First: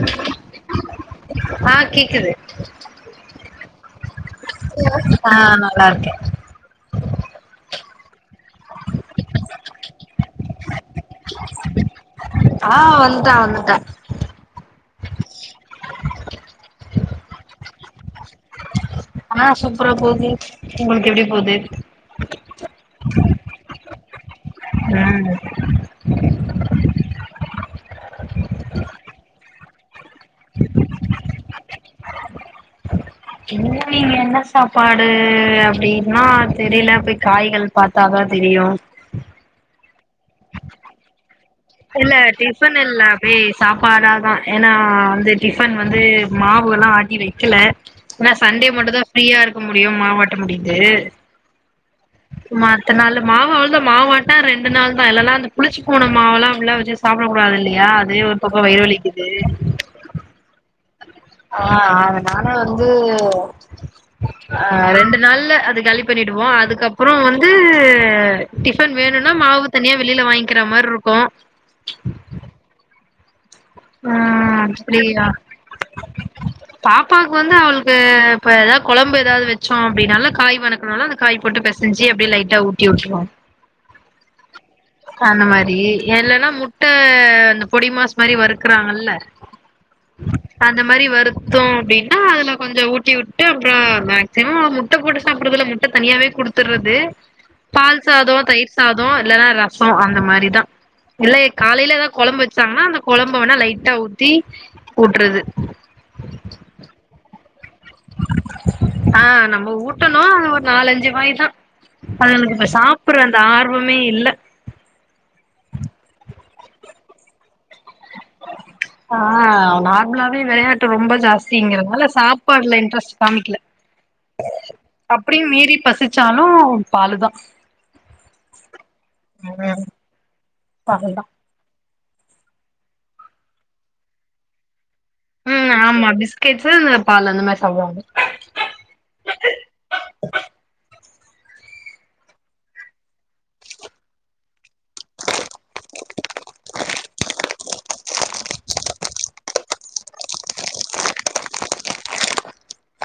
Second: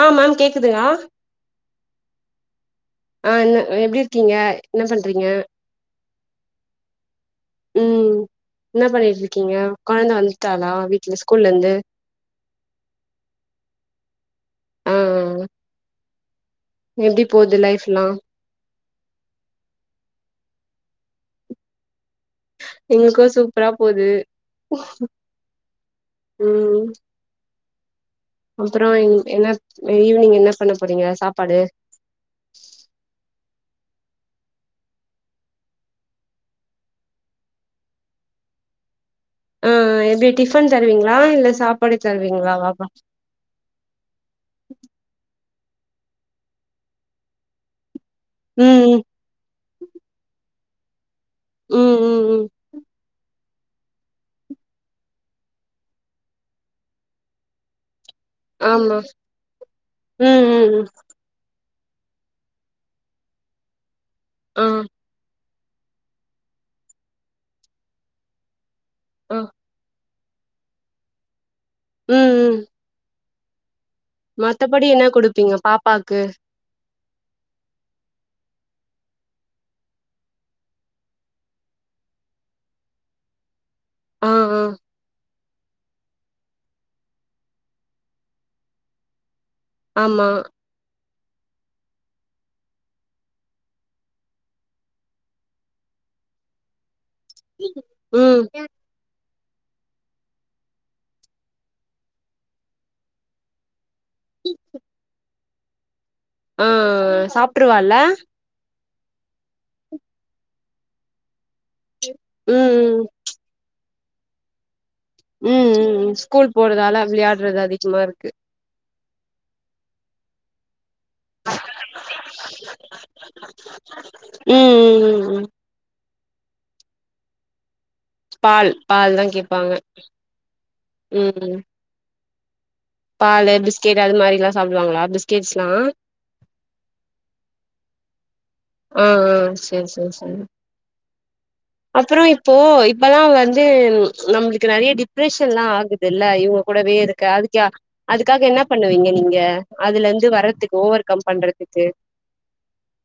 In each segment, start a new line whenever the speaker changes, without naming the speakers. ஆ ma'am கேக்குதுங்களா
ஆ கேக்குது
ஆ என்ன எப்படி இருக்கீங்க என்ன பண்றீங்க
ஆ நல்லா இருக்கே
ம் என்ன பண்ணிட்டு இருக்கீங்க கு [unintelligible] வந்தாளா
ஆ வந்துட்டா வந்துட்ட [inaudible]
எப்படி போது லைஃப்ல்லா
ஆனா சூப்பரா போது உங்களுக்கு எப்படி போது
எங்களுக்கு சூப்பரா போது
ம்
[inaudible] ம் அப்புறோ என்ன ஈவினிங் என்ன பண்ண போறீங்க சாப்பாடு
ஈவினிங் என்ன சாப்பாடு அப்படின்னா தெரியல போய் காய்கள் பார்த்தாதா தெரியு
ஆ எப்படி டிஃபன் தருவீங்களா இல்ல சாப்பாடு
இல்ல
தருவீங்களா
டிஃபன்
பாப்பா
இல்ல அப்டே சாப்பாடாதான் ஏன்னா வந்து டிஃபன் வந்து மாவு எல்லா ஆட்டி வைக்கல ஆனா சண்டே மட்டு
ம்
தா ஃப்ரீயா இருக்க முடியு மாவட்ட முடியு ஏ
ம் ம் ம்
மத்த நாள மாவு மாவட்டா ரெண்டு நாள் தா இல்லெல்லா அந்த புளிச்சு போன மாவெல்லா உள்ள வச்ச சாப்பிடக்க கூடாது இல்லையா அதே ஒரு பக்கம் வயிறு
ஆமா
வலிக்குது
ம் ம் ம்
ஆ அதனால வந்து ஆ ரெண்டு நாள்ள இது காலி பண்ணிடுவோம் அதுக்கப் அப்புறம் வந்து டிஃபன் வேணுன்னா
ஆ
மாவு தனியா வெளில வாங்க்கிற மாரி இருக்கும்
ம் ம்
ம்
மத்தபடி என்ன
அப்டியா
குடுப்பீங்க பாப்பாக்கு
பாப்பாவுக்கு வந்து அவளுக்கு இப்ப எதா கொழம்பு எதாவது வச்சோம் அப்படின்னால காய் வணக்கனால அந்த காய் போட்டு பெசஞ்சி அப்டே லைட்டா ஊட்டி உட்டுருவோம்
ஆ ஆ
அந்த மாரி இல்லன்னா முட்ட அந்த பொடி மாஸ் மாரி வறுக்குறாங்க இல்ல
ஆமா
அந்த மாரி வருத் தோம் அப்டின்னா அதுல கொஞ்சம் ஊட்டி உட்டு அப்புறம் மேக்சிமம் முட்ட போட்டு சாப்படறதுல முட்ட தனியாவே குடுத்தறது பால்
ம்
சாதம் தயிர் சாதம் இல்லனா ர சம் அந்த மாரிதான் இல்ல காலையில எதா கொழம்பு வச்சாங்கன்னா அந்த கொழம்ப வேணா லைட் டா ஊத்தி ஊட்றது
உட்டுருவா இல்ல
ஆ நம்ம ஊட்டணும் ஒரு நாலஞ்சு வாய் தான் அதுங்களுக்கு இப்ப
ம்
சாப்படற அந்த ஆர்வ மே இல்ல
ம் ம் ம் ஸ்கூல் போறதால விளையாடறது அதிகமா இருக்கு
ஆ நார்மலாவே விளையாட் ட்டு ரொம்ப ஜாஸ்திங்கிறதுனால சாப்பாடுல்ல இன்ட்ரெஸ்ட் காமிக்கில
ம் ம் ம்
அப்படியு
ம்
மீறி பசிச் ச்சாலும் அவன் பாலு தான்
பால் பால் தா கேப்பாங்க
பாலுதா
ம் பாலு பிஸ்கெட்டு அது மாரில்லா சாப்புடுவாங்களா
ம் ஆமா பிஸ்கெட்ஸ் இ பால் அந்த மாரி சாப்புடுவாங்க
ஆ சேரி சேரி சேரி அப்புறோ இப்போ இப்பல்லாம் வந்து நம்மளுக்கு நெறைய டிப்ரெஷன்ல்லா ஆகுது இல்ல இவங்க கூடவே இருக்க அதுக்க அதுக்காக என்ன பண்ணுவீங்க நீங்க அதுலந்து வர்றதுக்கு ஓவர் கம் பண்றதுக்கு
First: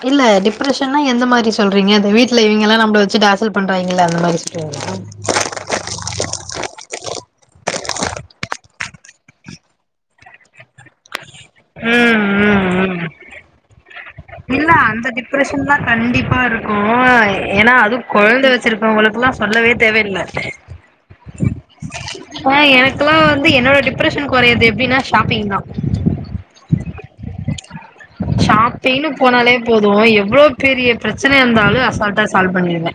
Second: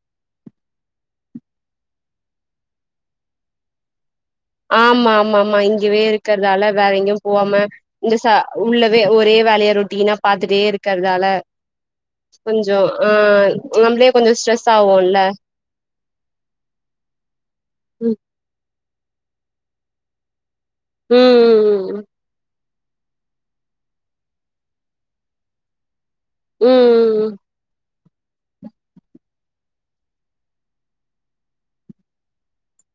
இல்ல டிப்ரஷன்னா எந்த மாறி சொல்றீங்க அந்த வீட்ல இவங்களாம் நம்மள வச்சி டார்ச்சல் பண்றாங்க இல்ல அந்த மாரி சொல்றீங்களா
ஆமா ஆமா ஆமா இங்கவே இருக்கறதால வேற எங்கயும் போவாம இந்த ச உள்ளவே ஒரே வேலையா ரொட்டினா பாத்துட்டே இருக்கறதால
ம் ம்
கொஞ்சோ
ம்
ஆ நம்மளே கொஞ்சோ ஸ்ட்ரெஸ்
இல்ல அந்த
ஆவோல்ல
டிப்ரஷன்லா கண்டிப்பா இருக்கு ஏன்னா அது
ம்
கொழந்தவச்சிருக் உங்களுக்குல்லா சொல்லவே தேவயில்ல
ம் ம் ம்
ஆ எனக்குெல்லா வந்து என்னோட டிப்ரஷன் குறையது எப்பிடின்னா ஷாப்பிங்தா
ம் ம் ம்
ஷாப்பிங்னு போனாலே போது எவ்ளோ பெரிய பிரச்சனையாந்தாலு அசால்ட்டா சால்வ் பண்ணிருவே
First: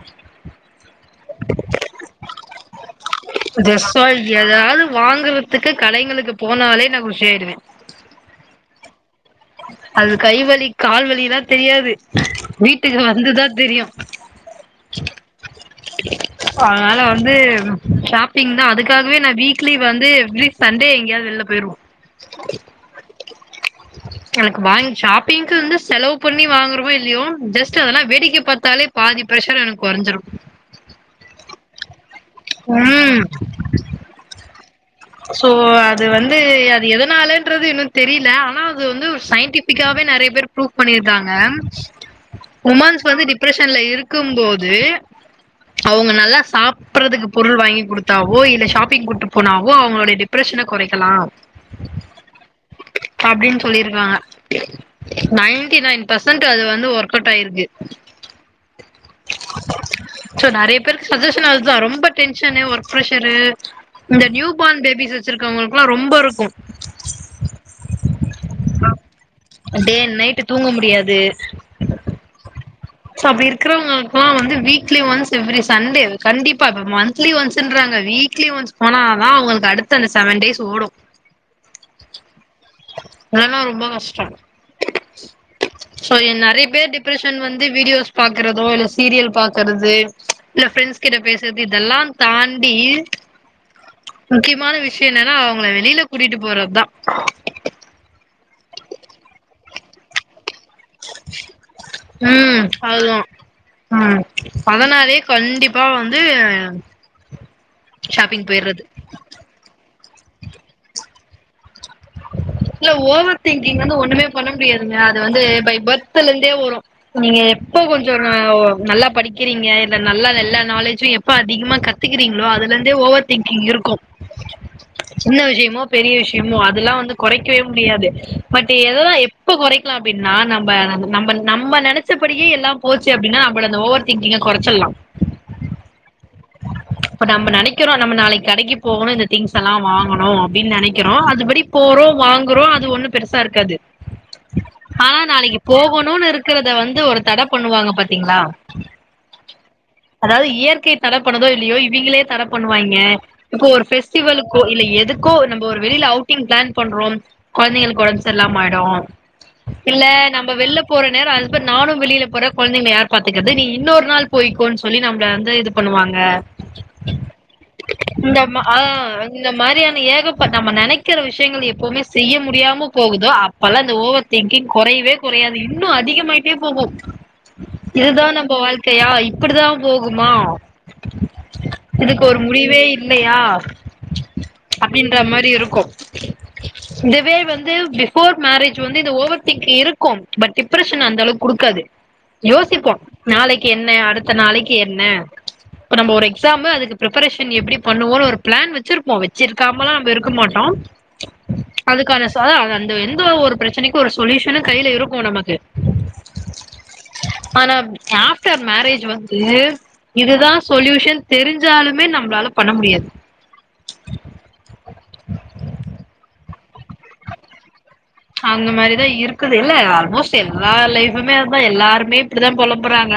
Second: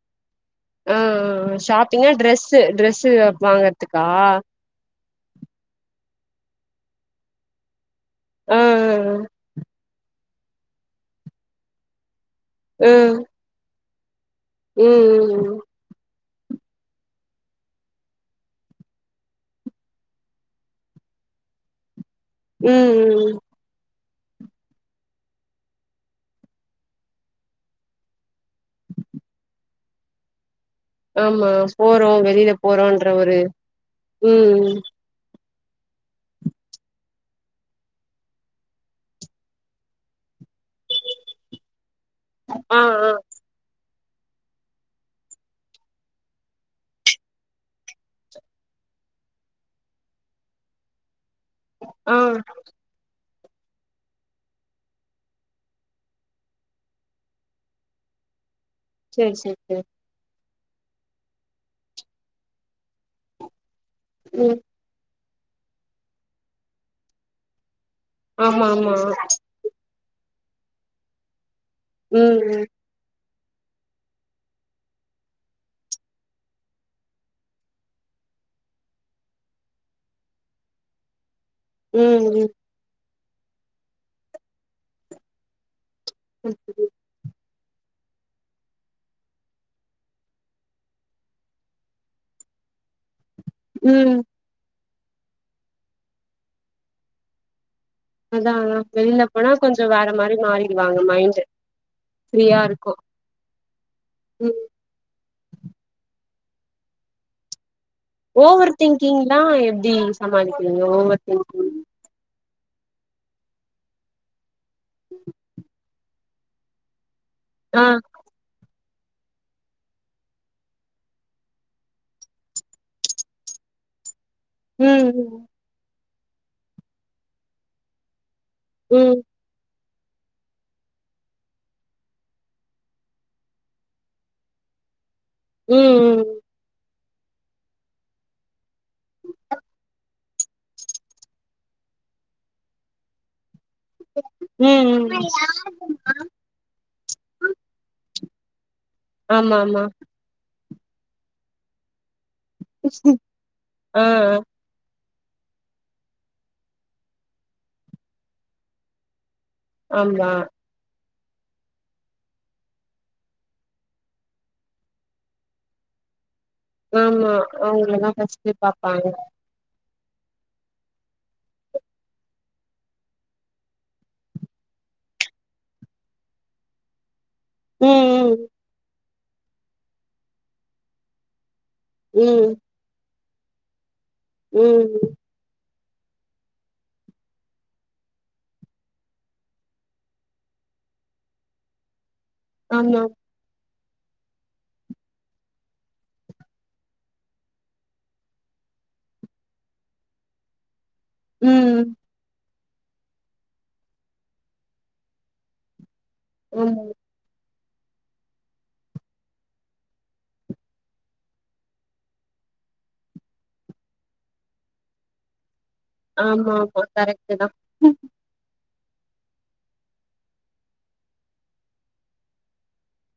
ஆஆ ஆ ஷாப்பிங்கா டிரரெஸ்ஸு டிரெஸ்ஸு வாங்கறதுக்கா
வாங்கறதுக்கு கடைங்களுக்கு போனாலே நா குஷி ஆயிடுவே
ம் ம்
அது கை வலி கால்வலில்லா தெரியாது வீட்டுக்கு வந்துதா தெரியு [inaudible]
ம் ம் ம்
அதனால வந்து ஷாப்பிங்தா அதுக்காகவேநா வீக்லி வந்து எவ்ரி சண்டே எங்கயாவது வெளில போயிருவோ
ம் ம்
[unintelligible] எனக்கு வாங் ஷாப்பிங்குந்து செலவு பண்ணி வாங்குறோமோ இல்லியோ ஜஸ்ட் அதெல்லா வேடிக்க பாத்தாலே பாதி பிரஷர் எனக்கு கொரஞ்சிரு.
ஆமா போறோ வெ ளில போறோன்ற
ம்
ஒரு ம் ம்
சோ அது வந்து அது எதனாலன்றது இன்னு தெரியல ஆனா அது வந்து சயின்டிபிக்காவே நெறைய பேர் ஃபுரூப் பண்ணிருறாங்க
ஆ
உமன்ஸ்
ஆ
வந்து டிப்ரஷன்ல இருக் க்கு போது அவங்க நல்லா க சாப்பறதுக்கு பொருள் வாங்கி குடுத்தாவோ இல்ல ஷாப்பிங் கூட்டு போனா வோ அவங்களோடய டிப்ரஷன கொறைக்கலா
ஆ
ப்பிடின்னு சொல்லிருக்காங்க நைன்டி நைன் பர்சன்ட் அது வந்து ஒர்க் அவுட் ஆயிருக்கு
சேரி சே சே
சோ நெறைய பேருக்கு சஜஷன் அதுதா ரொம்ப டென்ஷனு ஒர்க்ப்ரஷரு இந்த
ம்
நீயுப் ஃபீஸ் வச்சிருக்கவங்களுக்குல்லா ரொம்ப இருக்கு
ஆமா ஆமா
டே அண்ட் நைட் தூங்க முடியாது
ம் ம்
சோ அப்படி இருக்கறவங்களுக்குல்லா வந்து வீக்லி ஒன்ஸ் எவ்ரி சண்டே கண்டிப்பா மந்த்லி ஒன்ஸ்ன்றாங்க வீக்லி ஒன்ஸ் போனா அதா அவங்களுக்கு அடுத்த அந்த செவன் டேஸ் ஓடு
ம் ம்
அதாலா ரொம்ப கஷ்டம் சோ
ம்
நெறைய பேர் டிப்ரஷன் வந் ந்து வீடியோஸ் பாக்குறதோ இல்ல சீரியல் பாக்கறது இல்ல ப்ரெண்ட்ஸ் கிட்ட பேசுறது இதெல்லா தாண்டி
ம் ம்
முக்கியமான வி விஷயம் என்னன்னா அவங்கள வெளியில கூட்டிட்டு போறது தா
அதா வெளில போனா கொஞ்ச வேற மாரி மாரி
ம்
இருக்கு
அதுா ம் அதனாலே கண்டிப்பா வந் து
ஓவர் திங்கிங்லா எப்படி சமாளிக்கிறீங்க ஓவர் [unintelligible]
இல்ல ஓவர் திங்கிங் வந்து ஒண்ணுமே பண்ண முடியாதுங்க அது வந்து பை பர்த் இப்பலிருந்து வரும் நீங்க எப்போ
ஆ
கொஞ்ச [unintelligible] நல்லா படிக்கிறீங்க இல்ல நல்லா எல்லா நாலேஜும் எப்ப அதிகமா கத்துக்கிறீங்களோ அதுல இருந்தே ஓவர் திங்கிங் இருக்கு
ம் ம்
சின்ன விஷயமோ பெரிய விஷயமு அ அதெல்லா வந்து குறைக்கவே முடியாது பட் எததா
ம்
எப்ப குறை லாம் அப்படின்னா நம்ம நம்ம நம்ம நினச்சபடியே எல்லா போச்சு அப்படின்னா நம்மள அந்த ஓவர் திங்கிங்க குறைச்சிடலா
ம் ம்
இப்ப நம்ம நினைக்கிறோ நம்ம நாளைக்கு கடைக்கு போகணும் இந்த திங்ஸ் எல்லா வாங்கணும் அப்படின்னு நினைக்கிறோ அதுபடி போறோ வாங்குறோ அது ஒண்ணு பெருசா இருக்காது
ம் ம்
ஆனா
ம்
நாளைக்கு போகணும்னு இருக்கிறத வந்து ஒரு தடை பண்ணுவாங்க பத் இருகிங்களா
ஆமா ஆமா
தடப்பனதோ இல்லையோ இவங்களே தட பண்ணுவாங்க இப்போ ஒரு
ஆ ஆ
பெஸ்டிவலு கு இல்ல எதுக் கோ நம்ம ஒரு வெளியில அவுட்டிங் பிளான் பண்றோ கொழந்தைங்களுக்கு உடம்பு சரி இல்லாம ஆயிடு இல்ல
ஆமா
நம்ம வெள்ள போற நேரோ ஹஸ்பன்ட் நானு வெளில போறே கொழந்தைங்கள யார் பாத்துக்கிறது நீ இன்னொரு நாள் போய்கோனு சொல்லி நம்மள வந்து இது பண்ணுவாங்க
ஆமா அவங்களதா
இந்த
ஃபஸ்ட்டு
மா அ
பாப்பாங்க
இந்த மாரியான ஏகப்ப நம்ம நினைக்கிற விஷயங்கள் எப்பவுமே செய்ய முடியாம போகுதோ அப்பல்லா இந்த ஓவர் திங்கிங் குறையவே குறையாது இன்னு அதிகமாயிட்டே போகு இதுதா
ம்
நம்ம வாழ்க்கையா அப்டித்தா போகுமா [inaudible] இதுக்கு ஒரு
ம்
முடிவே இல் இல்லயா
ம் ம்
அப்டின்ற மாரி இருக்கு இதுவே வந்து பிஃபோர் மேரேஜ் வந்து இந்த ஓவர்திங்க் இருக்கு பட் டிப்ரஷன் அந்த அளவுக்கு குடுக்காது யோசிப்போ
ஆமா
நாளைக் என்ன அடுத்த நாளைக்கு என்ன இப்ப நம்ம ஒரு எக்ஸாமு அதுக்கு ப்ரப்பரேஷன் எப்டி பண்ணுவோனு ஒரு பிளான் வச்சிருப்போ வச்சிருக்காமலா நம்ம இருக்க மாட்டோ
ம்
அதுக்கான சாத அத அந்த எந்த ஒரு பிரச்சனைக்கு ஒரு சொல்யூஷனு கையில இருக்கு நமக்கு
ஆமா
ஆனா ஆஃப்டர் மேரேஜ் வந்து இதுதா சொலுயூஷன் தெரிஞ்சாலுமே நம்மளால பண்ண முடியாது
ஆமா மா கரெக்டு தா
அந்த மாரிதா இருக்குது இல்ல ஆல்மோஸ்ட் எல்லா லைஃபமே அதுதா எல்லாருமே இப்படிதா புலம்பறாங்க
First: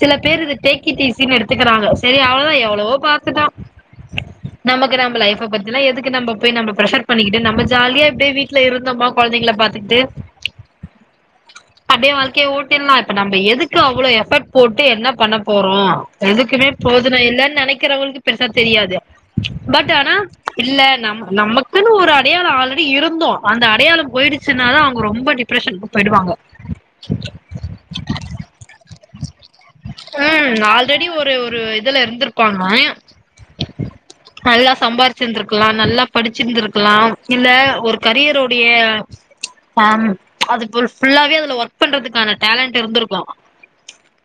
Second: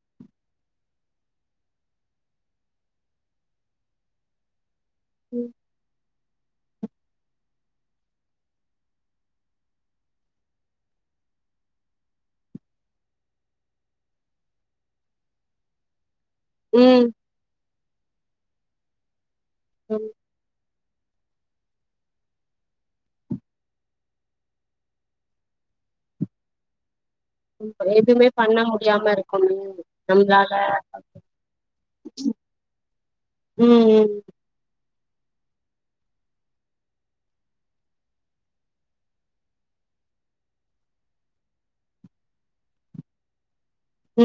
சில பேர் இது டேக்கிட்இசின்னு எடுத்துக்கிறாங்க சரி அவ்ளவுதா எவ்ளவோ பாத்துட்டோ நமக்கு நம்ம லைஃப பத்தில்லா எதுக்கு நம்ப போய் நம்ம பிரஷர் பண்ணிகிட்டு நம்ம ஜாலியா இப்டே வீட்டில இருந் ந்தோமா கொழந்தைங்கள பாத்துக்கிட்டு அப்டியே வாழ்க்கைய ஓட்டிட்லா இப்ப நம்ம எதுக்கு அவ்ளோ எஃபர்ட் போட்டு என்ன பண்ண போறோ எதுக்குமே
ம்
ப்ரோஜனோ இல்லனு நெனைக் இருக்கிறவுங்களுக்கு பெருசா தெரியாது பட் ஆனா இல்ல நம நமக்குன்னு ஒரு அடையாளோ ஆல்ரெடி இருந்தோ அந்த அடையாளம் போயிடுச்சுனா தா அவுங்க ரொம்ப டிப்ரஷனுக்கு போயிடுவாங்க
எதுமே பண்ண முடியாம இருக்கனு நம்ளால
ம் ஆல்ரெடி ஒரு ஒரு இதுல இருந்திருப்பாங்க
உ உ
சித்திந்ருக்கலா நல்லா படிச்சிருந்திருக்கலா இல்ல ஒர்க் கரியருடைய ஆ அது ஃபுல்லாவே அதுல ஒர்க் பண்றதுக்கான டேலண்டு இருந்திருக்கலா
உ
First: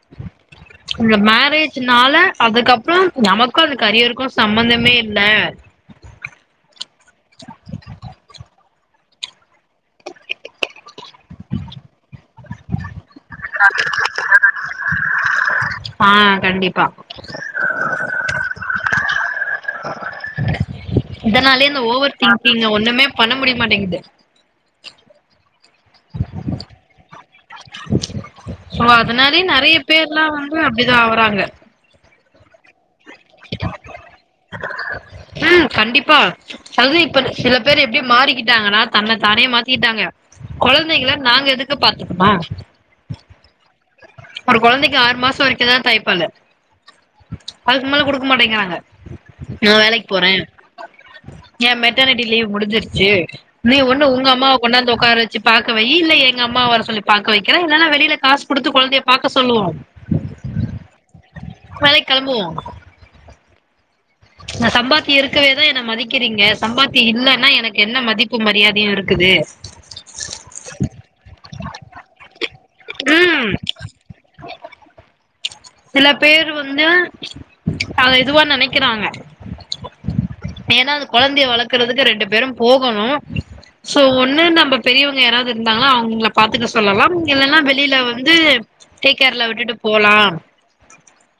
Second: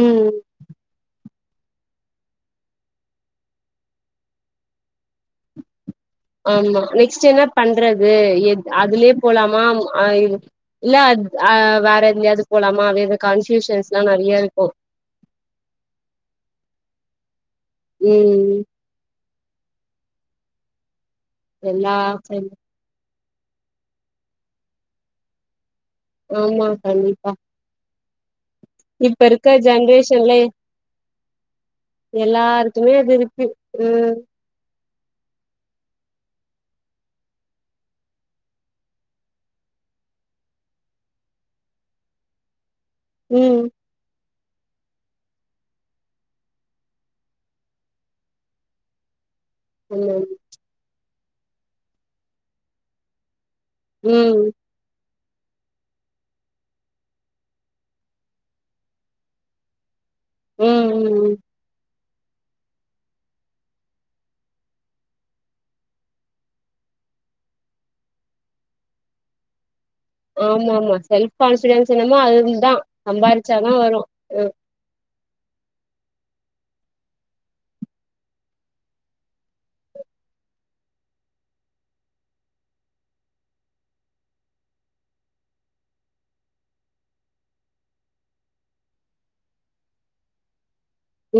பேஜ்னால அதுக்கப்றோ நமக்கும் அந்த கரியருக்கு சம்பந்தமே இல்ல
ஆமா அத்லே போலாமா ம் ஆ ம் இல்ல அத் அ வேற எதிலாயாது போலாமா அதுஇது
ஆ கண்டிப்பா ச [unintelligible]
ம்
ஆ [unintelligible] இதனாலயே இந்த
எல்லா
ஓவர் திங்கிங்க ஒண்ணுமேப் பண்ண முடியமாட்டேங்குது
ஆமா கண்டிப்பா
சோ
இப்ப
அதனால்யே
இருக்க
நறைய பேர்லா
ஜென்ரேஷன்ல
வந்து அப்டிதா ஆவுறாங்க
எல்லாரு தொறைய பேபிக்கு உம்
ம் கண்டிப்பா அது இப்ப சில பேரு எப்டி மாறிக்கிட்டாங்கன்னா தன்ன தானே மாத்திக்கிட்டாங்க குழந்தைகள நாங்க எதுக்கு பாத்துக்கனு
ம்
ஒரு குழந்தைக்கு ஆறு மாசோ வரைக்கும்தா தாய்ப்பாலு அதுக்குமேல குடுக்க மாட்டேங்குறாங்க நா வேலைக்
ஆமா
போற ஏ மெட்டர்னிட்டி லீவ் முடிஞ்சிருச்சி நீ ஒன்னு உங்க
ம்
அம்மாவ கொண்டாந்து உட்கார வச் ச்சி பாக்க வையு இல்ல எங்க அம்மாவ வர சொல்லி பாக்க வக்கிற இல்லனா வெளில காசு குடுத்து குழந்தயப் பாக்க சொல்லுவோ
ம் ம் ம்
வேலைக் கெளம்புவோ நா சம்பாத்தி இருக்கவே தா என்ன மதிக்கிறீங்க சம்பாத்தி இல்லனா எனக்கு என்ன மதிப்பு மரியாதையும் இருக்குது
ஆமாமா செல்ஃப் கான்ஃபிடன்ஸ் என்னமோ அது இருந் தா
ம்
சம்பாரிச்சா தா வரும் ம்
சில பேர் வந்து அத இதுவா நனைக்கிறாங்க ஏன்னா அது குழந்தைய வளக்கறதுக்கு ரெண்டு பேரும் போகணும் சோ ஒண்ணு நம்ம பெரியவங்க யாராவது இருந்தாங்னா அவுங்கள பாத்துக்க சொல்லலா இல்லனா வெளில வந்து டேகேர்ல விட்டுட்டு போலா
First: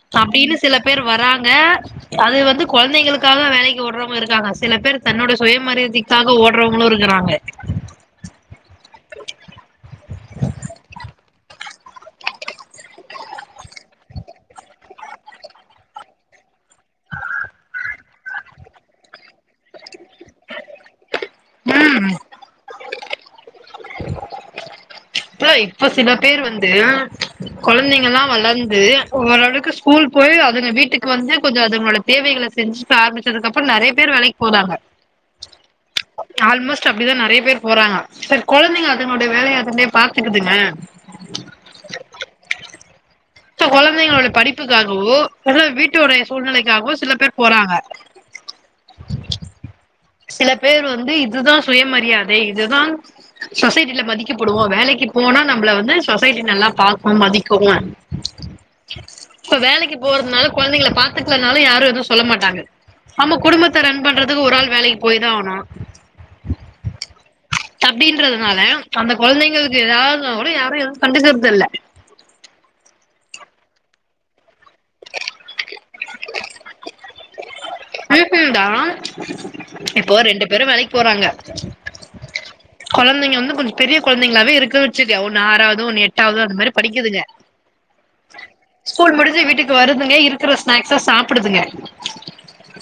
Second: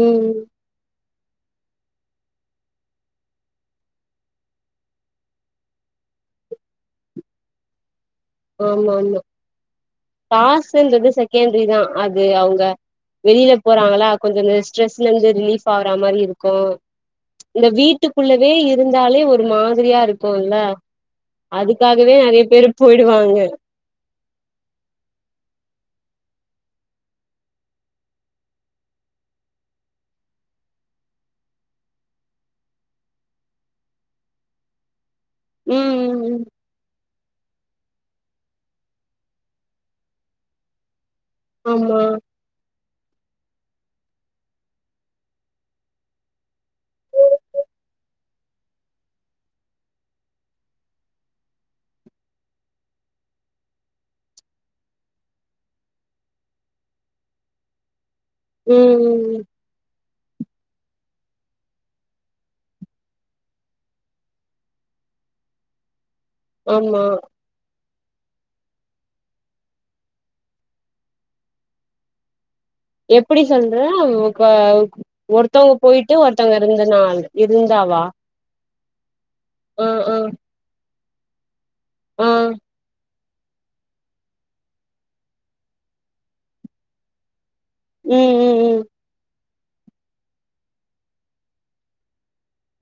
ம்
அப்டின்னு சில பேர் வராங் ங்க அது வந்து குழந்தைங்களுக்காக வேலைக் கு ஓடுறவுங்க இருக்காங்க சில பேர் தன்னோட சுயமரியாதைக்காக ஓடுறவங்களும் இருக்குறாங்க
ஆமாமா காசுன்றது செகண்டரி தா அது அவுங்க வெளில போறாங்களா கொஞ்சோ ஸ்ட்ரஸ்லருந்து ரிலீப் ஆவுற மாரி இருக்கும் இந்த வீட்டுக்குள்ளவே இருந்தாலே ஒரு ஒரு மாதிரியா இருக்கும்ல
ம்
அதுக்காகவே நறைய பேர் போய்ட் டுவாங்க
ப இப்ப சில பேர் வந்து கொழந்தைங்கல்லா வளந்து ஓரளவுக்கு ஸ்கூல் போய் அதுங்க வீட்டுக்கு வந்து கொஞ்சொ அதுங்களோட தேவைகள செஞ்சு ஆரம்பிச்சதுக்கு அப்றொ நெறைய பேர் வேலைக் போறாங்க
ம் ம் ம்
ஆல்மோஸ்ட் அப்டிதா நெறைய பேர் போறாங்க செர் கொழந்தைங்க அதுங்களுடைய வேலைய அதுங்களே பாத்துக்குதுங்க
ஆமா
இப்ப கொழந்தைங்களோட படிப்புக்காகவோ இல்ல வீட்டுடைய சூழ்நிலைக்காகவோ சில பேர் போறாங்க சில பேர் வந்து இதுதா சுயமரியாதை இதுதா சொசைட்டில மதிக்கப்படுவோ வேலைக்கு போனா நம்மள வந்து சொசைட்டி நல்லா பாக்கும் மதிக்கு
ம் ம்
இப்ப வேலைக்கு போறதுனால கொழந்தைங்கள பா த்துக்லனாலு யாரு எதுவு சொல்ல மாட்டாங்க நம்ம குடும்பத்த ரன் பண்றதுக்கு ஒரு ஆள் வேலை போய்தா ஆவுனு
ஆமா
அப்டின்றதுனால அந்த கொழந்தைங்ளுக்கு எதாவ்துனா கூட யாரு எதுவு கண்டுக்குறதில்ல
எப்புடி சொல்றே [unintelligible] ஒருத்தவ்ங்க போயிட்டு ஒருத்தங்க இருந்த நாள் இ
ம்ஹும் டா
ஆ ஆ
இப்ப ரெண்டு பேரு வேலை போறாங்க
ஆ
கொழந்தைங்க வந்து கொஞ்ச பெரிய கொழந்தைங்ளாவே இருக்கு வச்சுக்க ஒன்னு ஆறாவுது ஒன்னு எட்டாவுத அந்த மாரி படிக்குதுக
ம் ம் ம்
வருதுங்க இருக்குற ஸ்நாக்ஸ சாப்புடுதுங்க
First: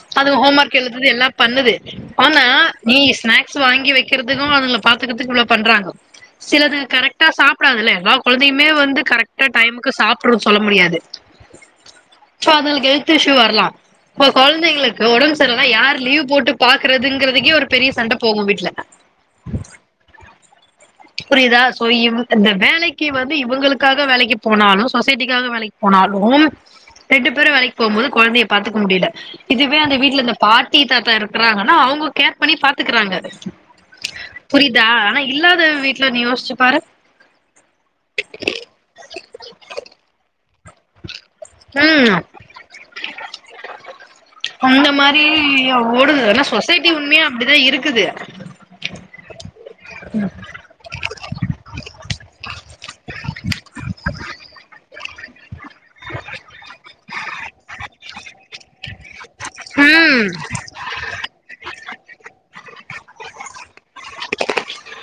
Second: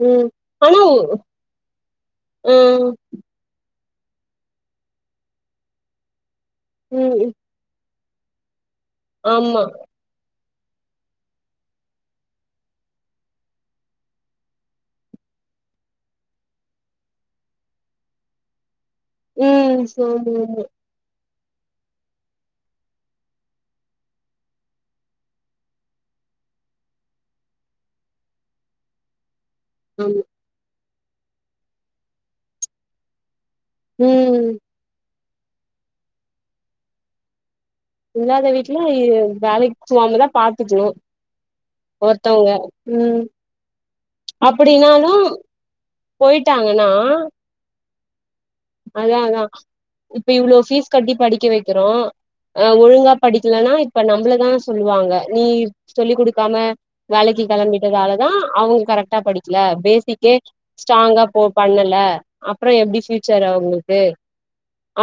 ம்
அது ஹோம் ஒர்க்
ஆனா
எழுதுது எல்லா பண்ணுது ஆனா
ஆ
நீ ஸ்நாக்ஸ் வாங்கி வக் கிறத்துக்கு வரல பாத்துக்கத்துக்கு இவ்ள பண்றாங்க சிலது கரெக்டா
ம்
சாப்டாதுல்ல எதா கொழந்தய மே வந்து கரெக்டா
ஆமா
டைமுக்கு சாப்புற சொல்ல முடியாது சோ அதுங்களுக்கு ஹெல்த் இஷ்யூ வரலா இப்ப கொழந்தைங்ளுக்கு ஒடம்பு சர்லனா யார் லீவ் போட்டு பாக்குறதுங்கிறதுக்கே ஒரு பெரிய சண்ட போகு வீட்ல
ம் சேரிங்க
புரியிதா சோ இவ இந்த வேலைக்கு வந்து இவுங்களுக்காக வேலைக்கு போனாலு சொசைட்டிக்காக வேலைக்கு போனாலு ரெண்டு பேரு வேலைக்கு போம்போது கொழந்தைய பாத்துக்க முடியில இதுவே அந்த வீட்ல
ஆமா
இந்த பாட் டி தாத்தா இருக்குறாங்கனா அவுங்க கேர் பண்ணி பாத்துக்குறாங்க
ம்
புரியிதா ஆனா இ இல்லாத வீட்ல நீ யோசிச்சு பாரு
இல்லாத வீட்டுல வேலைக்கு சும்மா தான் பா்க்க க்கணும்
ம்
ஒருத்தவங்க உம்
அந்த மாரி
அப்படினாலும்
ஓடுது ஆனா
போயிட்டாங்கன்னா
சொசைட்டி உண்மையா அப்டிதா இருக்குது
அதான் அதான் இப்ப இவ்ளோ பீஸ் கட்டி படிக்க வைக்கிறோம் ஹ ஒழுங்கா படிக்கலனா இப்ப நம்மளதான சொல்லுவாங்க நீ சொல்லி கொடுக்காம வேலைக்கு கிளம்பிட்டதாலதான் அவங்க கரெக்டா படிக்கல
ம்
பேசிக் ஸ்டராங்க பண்ணல அப்புறம் எப்படி அவங்களுக்கு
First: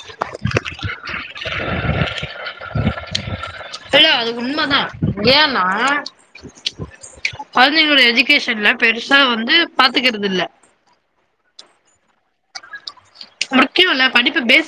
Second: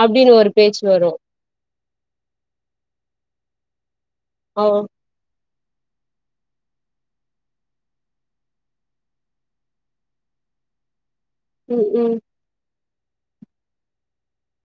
அப்படின்னு ஒரு பேச்சு வரும்
இல்ல அது உண்மைதான் ஏன்னா குழந்தைங்களோட எஜிகேஷன்ல பெருசா வந்து பார்த்துக்குறது இல்ல
உம் உம்
முக்கியம் இல்ல படிப்பு பேச